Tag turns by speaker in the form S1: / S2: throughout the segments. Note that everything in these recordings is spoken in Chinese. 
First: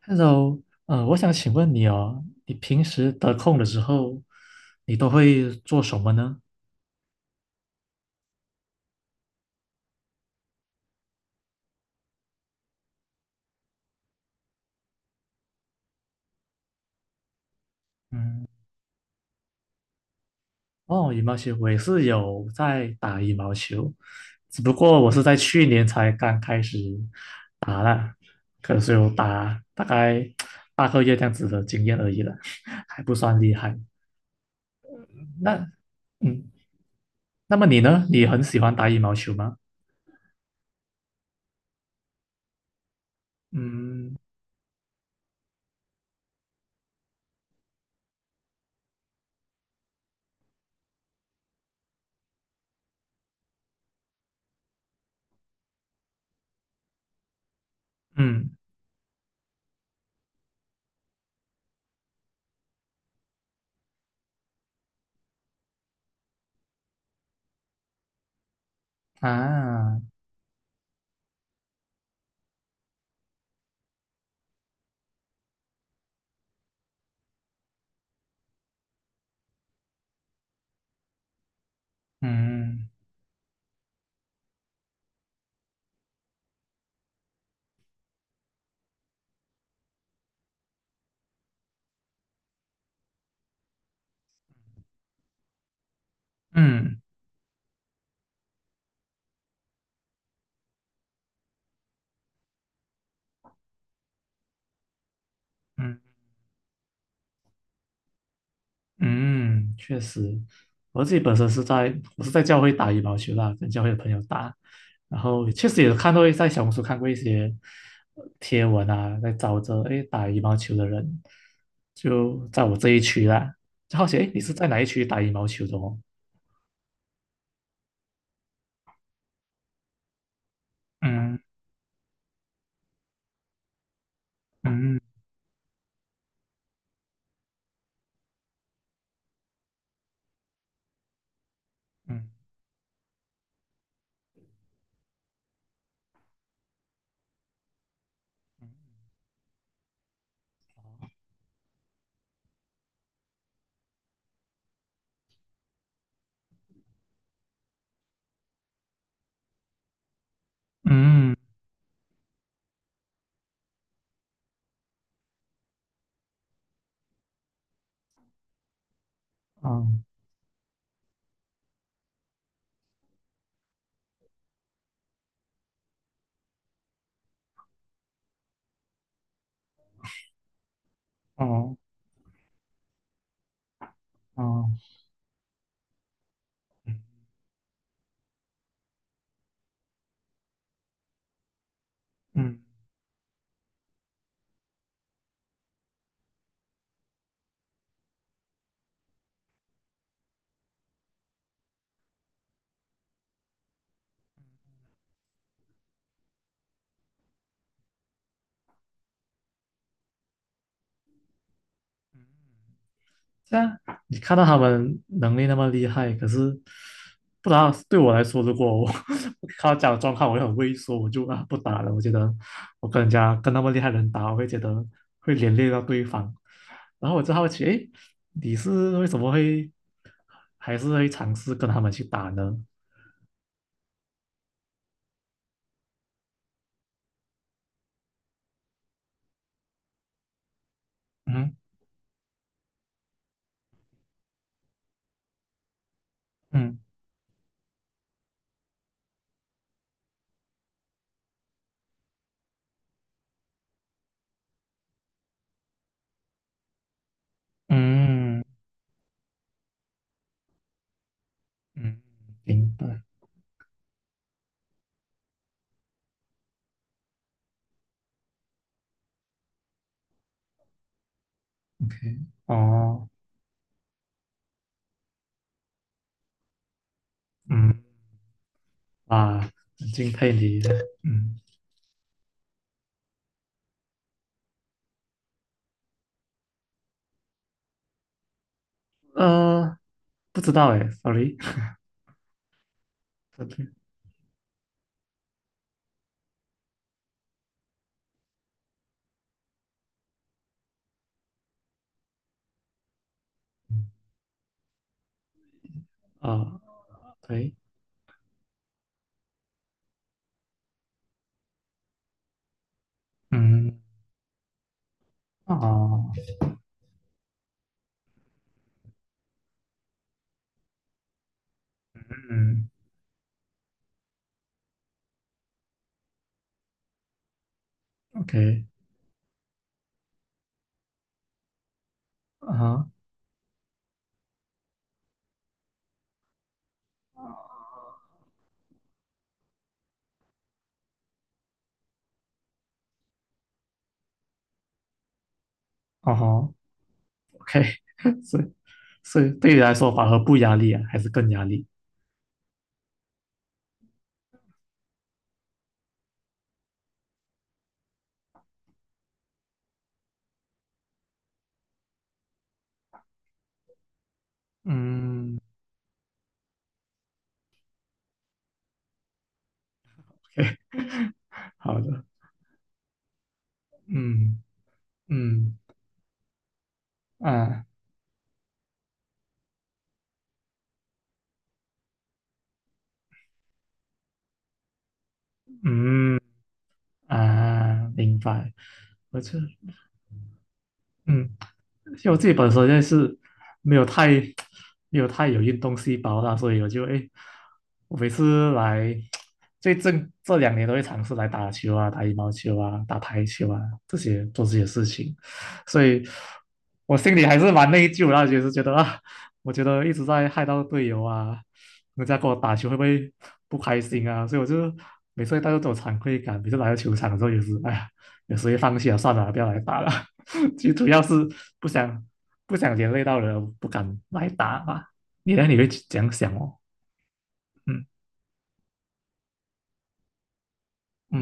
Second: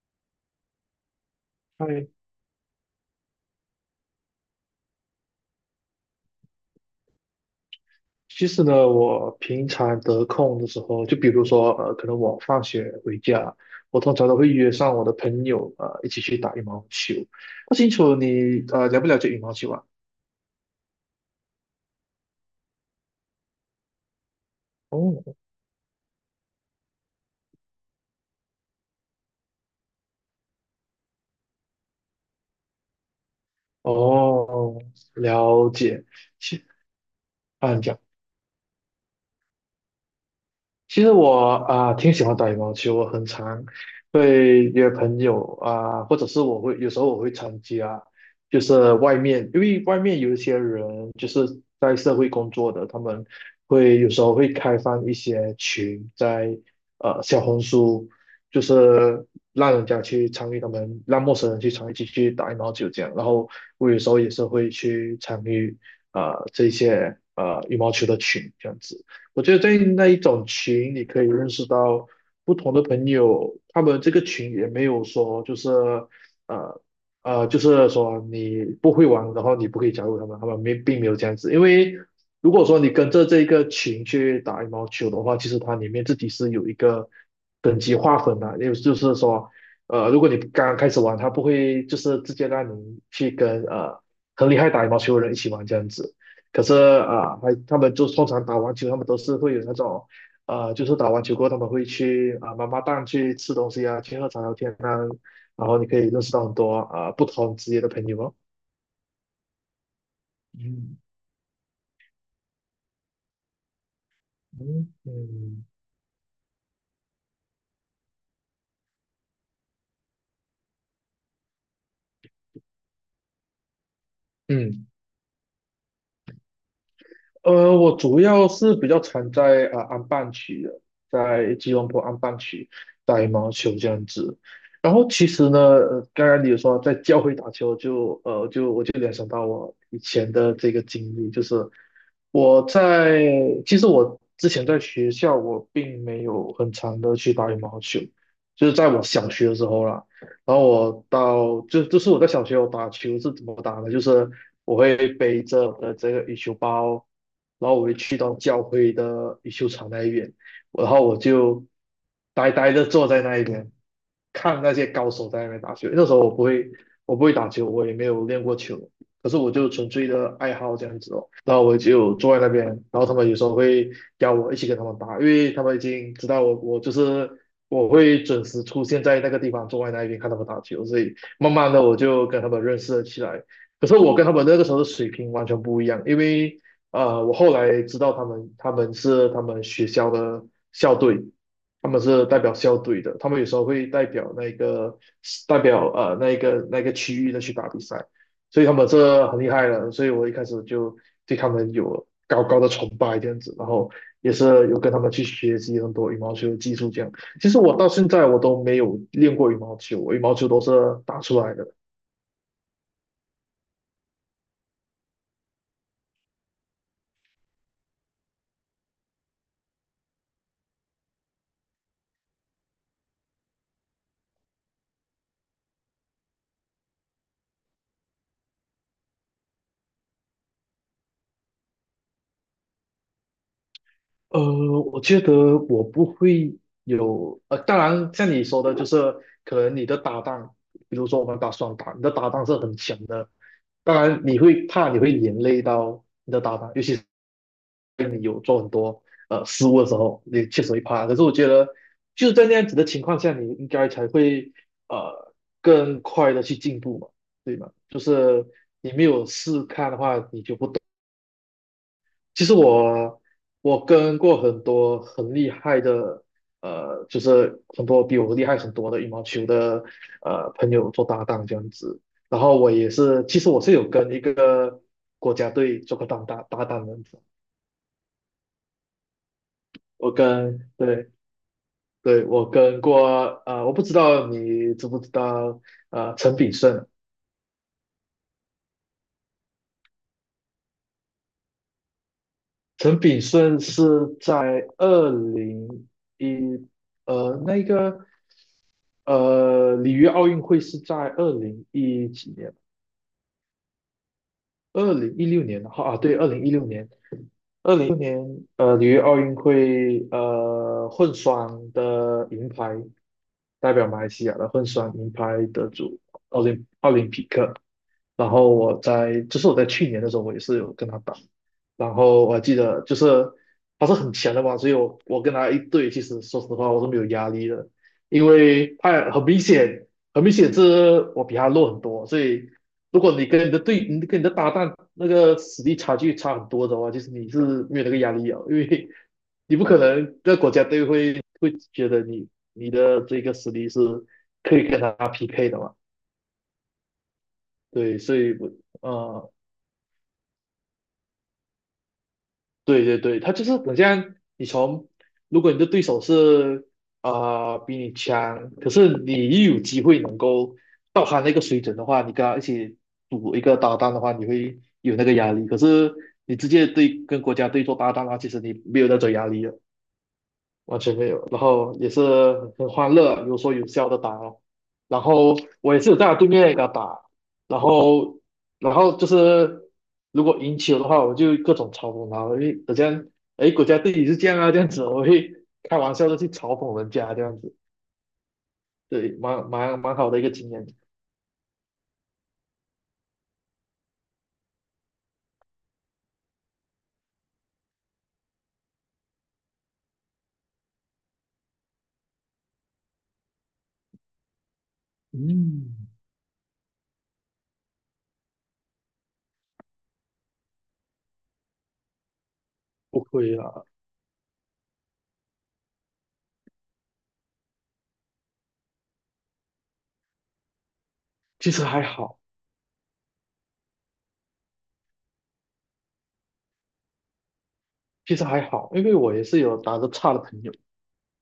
S1: Hello，我想请问你
S2: 哎，
S1: 哦，你平时得空的时候，你都会做什么呢？
S2: 其实呢，我平常得空的时候，就比如说，可能我放学回家，我通常都会约上我的朋友，一起去打羽毛球。不清楚
S1: 嗯，
S2: 你，了不了解羽毛球啊？
S1: 哦，羽毛球，我也是有在打羽毛球，只不过我是在
S2: 哦，
S1: 去年才刚开始打了，可是有打大概8个月这样子的经验而已了，还不算厉害。
S2: 哦，
S1: 那
S2: 了解。
S1: 嗯，
S2: 其
S1: 那么
S2: 按
S1: 你
S2: 你讲。
S1: 呢？你很喜欢打羽毛球吗？
S2: 其实我啊、挺喜欢打羽毛球，我很常
S1: 嗯
S2: 会约朋友啊、或者是有时候我会参加，就是外面，因为外面有一些人就是在社会工作的，他们有时候会开放一些群在小红书，
S1: 嗯
S2: 就是让人家去参与他们，让陌生人去参与进去打羽毛球这样，然后我有时候也是会去参与啊这些羽毛球的群这样子。我觉得在
S1: 啊
S2: 那一种群，你可以认识到不同的朋友，他们这个群也没有说就是呃就是说你不会玩，然后你不可以加入他们，他们没并没有这样子。因为如果说
S1: 嗯
S2: 你跟着这个群去打羽毛球的话，其实它里面自己是有一个等级划分的，也就是说，如果你刚刚开始玩，他不会就是直接让你去跟很厉害打羽毛球的人一起玩这样子。可是
S1: 嗯。
S2: 啊，还他们就通常打完球，他们都是会有那种，就是打完球过后，他们会去啊妈妈档去吃东西啊，去喝茶聊天啊，然后你可
S1: 嗯
S2: 以认识到很多啊不同职业的朋友哦。
S1: 嗯，确实，
S2: 嗯
S1: 我自己本身是在教会打羽毛球啦，跟教会的朋友打，
S2: 嗯
S1: 然后
S2: 嗯
S1: 确实也看到在小红书看过一些贴文啊，在找着诶打羽毛球的人，就在我这一区啦，就好奇诶你是在哪一
S2: 嗯。
S1: 区打羽毛球的哦？
S2: 我主要是比较常在啊、安邦区的，
S1: 嗯
S2: 在吉隆坡安邦区打羽毛球这样子。然后
S1: 嗯
S2: 其实呢，刚刚你有说在教会打球就，我就联想到我以前的这个经历，就是
S1: 嗯
S2: 我在其实我之前在学校我并没有很常的去打羽毛球，就是在我小学的时候啦。然后我到就就是我在小学我打球是怎么打的，就是我会背着我的这个羽球包，然后我会去到教会的羽球场那一边，然后我
S1: 嗯
S2: 就呆呆的坐在那一边，看那些高手在那边打球。那时候我不会打球，我也没有练过球，可是我就纯
S1: 哦
S2: 粹的爱好这样子哦，然后我就坐在那边，然后他们有时候会邀我一起跟他们打，因为他们已经知道我我就是我会准时出现在那个地方，坐在那边看他们打球，所以慢慢
S1: 哦
S2: 的我就跟他们认识了起来。可是我跟他们那个时候的
S1: 哦
S2: 水平完全不一样，因为
S1: 嗯
S2: 我后来知道他们是他们学校的校队，他们是代表
S1: 嗯。
S2: 校队的，他们有时候会代表那个区域的去打比赛。所以他们这很厉害了，所以我一开始就对他们有高高的崇拜这样子，然后也是有跟他们去学习很多羽毛球的技术这样。其实我到现在我都没有练过羽毛球，我羽毛球都是打出来的。
S1: 这啊，你看到他们能力那么厉害，可是不知道对我来说，如果我 看到这样的状况，我就很畏缩，我就啊不打了。我觉得我跟人家跟那么厉害的人打，我会觉得会连累到对方。然后我就好奇，诶，你是为什么会还是会尝试跟他们去打呢？
S2: 呃，我觉得我不会有，当然像你说的，就是可能你的搭档，比如说我们打
S1: 嗯
S2: 双打，你的搭档是很强的，当然你会怕你会连累到你的搭档，
S1: 嗯
S2: 尤其。你有做很多失误的时候，你确实会怕。可是我觉得就是在那样子的情况下，你应该才会呃更快的去进步嘛，对吗？就
S1: 嗯
S2: 是你没有试看的话，你就不懂。
S1: 嗯，
S2: 其实
S1: 明白
S2: 我跟过很多很厉害的就是很多比我厉害很多的羽毛球的朋友做搭档这样子。
S1: ，OK，
S2: 然后我也
S1: 哦，
S2: 是，其实我是有跟一个国家队做过搭档的，
S1: 嗯啊，很敬佩你，
S2: 对
S1: 嗯
S2: 对，我跟过，我不知道你知不知道，陈炳顺，
S1: 呃，不知道诶，sorry。
S2: 陈炳
S1: OK
S2: 顺是在二零一，呃，那个，呃，里约奥运会是在201几年，二零一六年，啊，对，二零一
S1: 啊
S2: 六年，
S1: ，OK，
S2: 二零一六年，里约奥运会，混双的银牌，代
S1: 嗯，
S2: 表马来西亚的混双银牌得主
S1: 啊，
S2: 奥林匹克。然后我在去年的时候，我也是有跟他打，然后我还记
S1: 嗯
S2: 得就是他是很强的嘛，所以我跟他一对，其实说实话我是没有压力的，因
S1: ，OK，
S2: 为他很明显是我比他弱很多，所以
S1: 啊哈，
S2: 如果你跟你的队，你跟你的搭档那个实力差距差很多的话，其实你是没有那个压力啊，因为你不可能在国家队会觉得你的这个实力是可以跟他匹配的嘛？
S1: 啊吼，OK，
S2: 对。所 以
S1: 所以
S2: 我
S1: 所以
S2: 呃，
S1: 对你来说，反而不压力啊，还是更压力
S2: 对对对，他就是好像你从，如果你的对手是啊、比你强，可是你又有机会能够到他那个水准的话，你跟他一起赌一个搭档的话，你会有那个压
S1: 嗯，
S2: 力。可是你直接对跟国家队做搭档的话，其实你没有那种压力了。
S1: ？OK，
S2: 完全没有。然 后
S1: 好
S2: 也是
S1: 的，
S2: 很欢乐，有说有笑的打哦。
S1: 嗯，
S2: 然后
S1: 嗯，
S2: 我也是有在他对面给他打，然
S1: 啊，
S2: 后就是如果赢球的话，我就各种嘲讽他，我会好像哎国家队也是这样啊这样子，我会开玩笑的
S1: 嗯，
S2: 去嘲讽人家这样子，
S1: 啊，明白，
S2: 对，
S1: 我这。
S2: 蛮好的一个经验。
S1: 嗯。因为我自己本身就是没有太 没有太有运动细胞啦，所以我就哎，我每次来最近这2年都会尝试来打球啊、打羽毛球啊、打排球啊这些做这些事情，所
S2: 嗯，
S1: 以我心里还是蛮内疚的啦，就是觉得啊，我觉得一直在害到队友啊，人家跟我打球会不
S2: 不
S1: 会
S2: 亏
S1: 不
S2: 啊，
S1: 开心啊？所以我就每次会带着这种惭愧感，每次来到球场的时候也是，哎呀，有时候也放弃了，算了啊，不要来打了。最主要是
S2: 其实
S1: 不
S2: 还
S1: 想
S2: 好，
S1: 不想连累到人，不敢来打吧。你呢？你会这样想哦？嗯
S2: 其实还好，因为我也是有打得差的朋友。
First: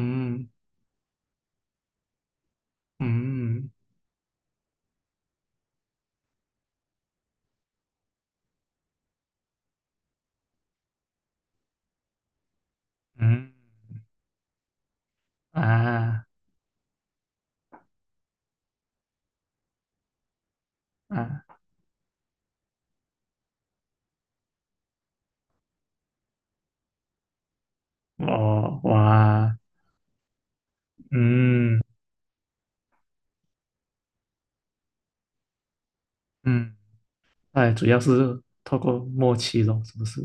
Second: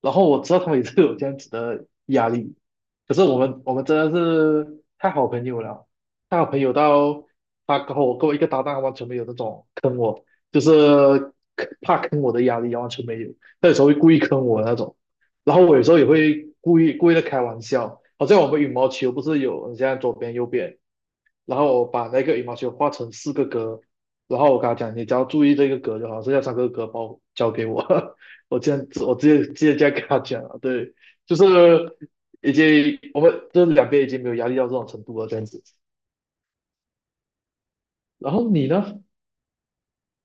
S2: 然后我知道他们也是有这样子的压力，可是我们
S1: 嗯
S2: 我们真的是太好朋友了，太好朋友到他跟我一个搭档完全没有那种坑我，就是怕坑我的压力啊完全没有，
S1: 嗯
S2: 他有时候会故意坑我的那种，然后我有时候也
S1: 啊
S2: 会故意的开玩笑，好像我们羽毛球不是有你现在左边右边，
S1: 啊！
S2: 然后我把那个羽毛球画成四个格，然后我跟他讲，你只要注意这个格就好，剩下三个格包交给我。我这
S1: 我
S2: 样子，我直接直
S1: 哇，
S2: 接这样跟他讲了，对，就
S1: 嗯
S2: 是已经我们这两边已经没有压力到这种程度了，这样子。
S1: 嗯，哎，主要
S2: 然
S1: 是
S2: 后你
S1: 透过
S2: 呢？
S1: 默契咯，是不是？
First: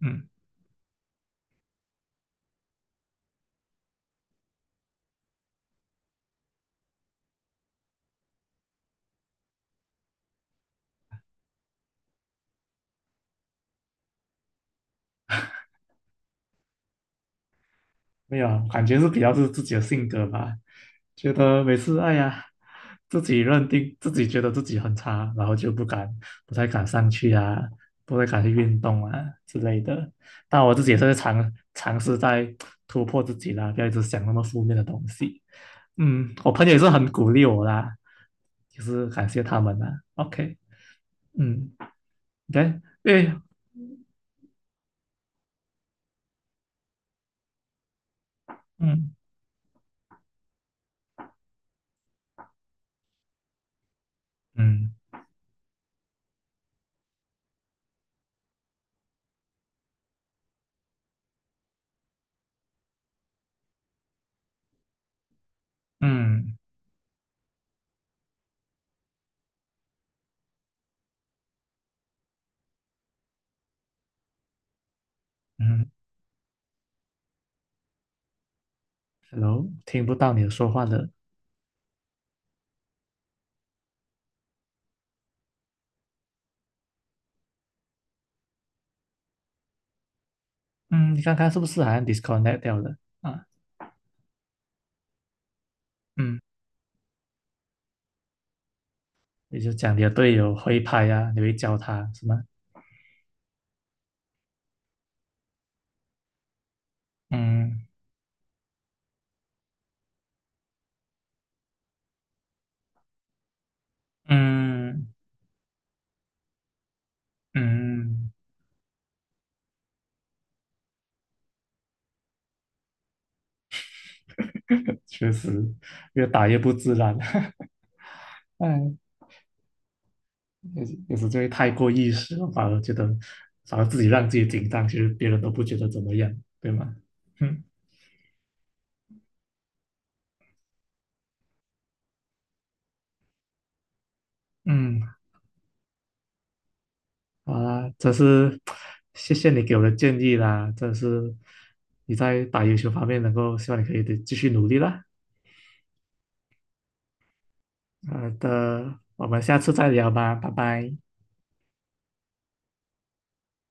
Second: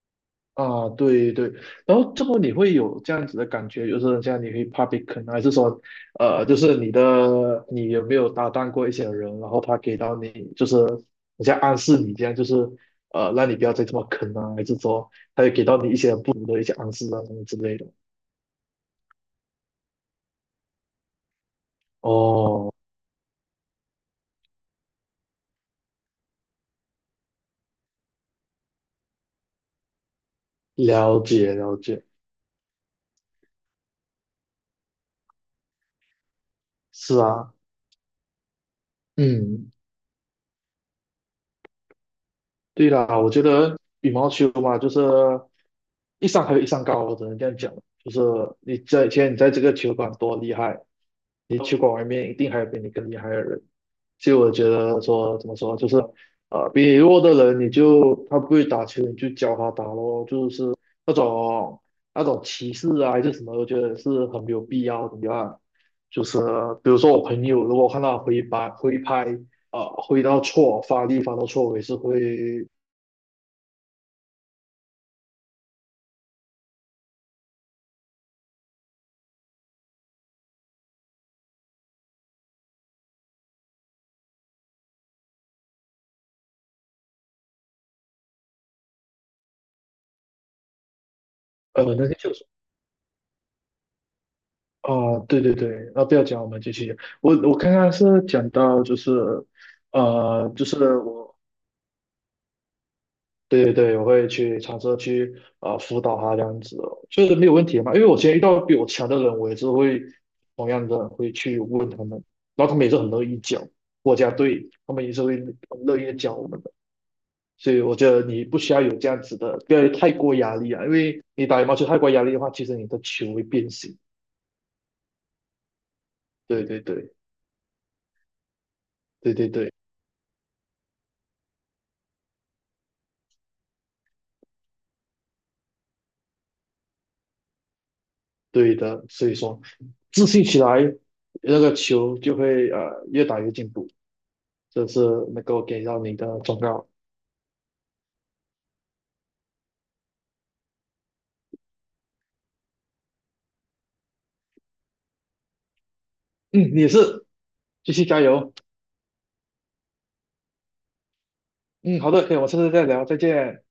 S1: 嗯。
S2: 啊，对对，然后这么你会有这样子的感觉，就是这样你会怕被坑啊，还是说，就是你有没有搭档过一些人，然后他给到你就是好像暗示你这样，就是让你不要再这么坑啊，还是说他有给到你一些不同的一些暗示啊什么之类的？
S1: 没有，感觉是比较是自己的性格吧，觉得每次哎呀，
S2: 哦，
S1: 自己认定自己觉得自己很差，然后就不敢，不太敢上去啊，不太敢去运动啊之类的。但我自己也是在
S2: 了解了
S1: 尝
S2: 解，
S1: 试在突破自己啦，不要一直想那么负面的东西。嗯，我朋友也是很
S2: 是
S1: 鼓励
S2: 啊，
S1: 我啦，就是感谢他
S2: 嗯，
S1: 们啦。OK，嗯，对，
S2: 对啦，我
S1: 对，
S2: 觉得羽毛球嘛，就是一山还有一山高，我只能这样讲。就是你在
S1: 嗯
S2: 现在你在这个球馆多厉害，你球馆外面一定还有比你更厉害的人。所以我觉
S1: 嗯
S2: 得说怎么说，就是比你弱的人，你就他不会打球，你就教他打咯，就是那种那种歧视啊还是什么，我觉得是很没有必要的啊。就是
S1: 嗯
S2: 比如说我朋友，如果看到挥拍挥拍。啊，挥到错，发力发到错，我也是会
S1: 嗯，Hello，听不到你说话了。嗯，你看看是不是好像
S2: 那个就是
S1: disconnect 掉了啊？
S2: 啊，对对对，啊，不要
S1: 嗯，
S2: 讲，我们继续。我刚刚是讲到就是，
S1: 也就讲你的队友
S2: 就
S1: 会
S2: 是
S1: 拍啊，
S2: 我，
S1: 你会教他是吗？
S2: 对对对，我会去尝试去辅导他这样子哦，就是没有问题
S1: 嗯
S2: 嘛。因为我今天遇到比我强的人，我也是同样的会去问他们，然后他们也是很乐意教国家队他们
S1: 嗯
S2: 也是会很乐意地讲我们的。所以我觉得
S1: 嗯，
S2: 你不需要有这样子的，不要有太过压力啊，因为你打羽毛球太过压力的话，其实你的球会变形。
S1: 确实越打越
S2: 对
S1: 不
S2: 对
S1: 自
S2: 对
S1: 然。嗯，
S2: 对对对。
S1: 有时就会太过意识了，反而觉得反而自己让自己紧张，其实别人都不觉得怎么样，对吗？嗯
S2: 对的，所以说自信起来，那个球就会越打越进步，这是
S1: 嗯，
S2: 能够给到你的忠告。
S1: 好啦，这是谢谢你给我的建议啦，这是你在打游球方面能够，希望你可以得继续努力啦。
S2: 嗯，你也是，继续加
S1: 好
S2: 油。
S1: 的，我们下次再聊吧，拜拜。
S2: 嗯，好的，可以，我们下次再聊，再见。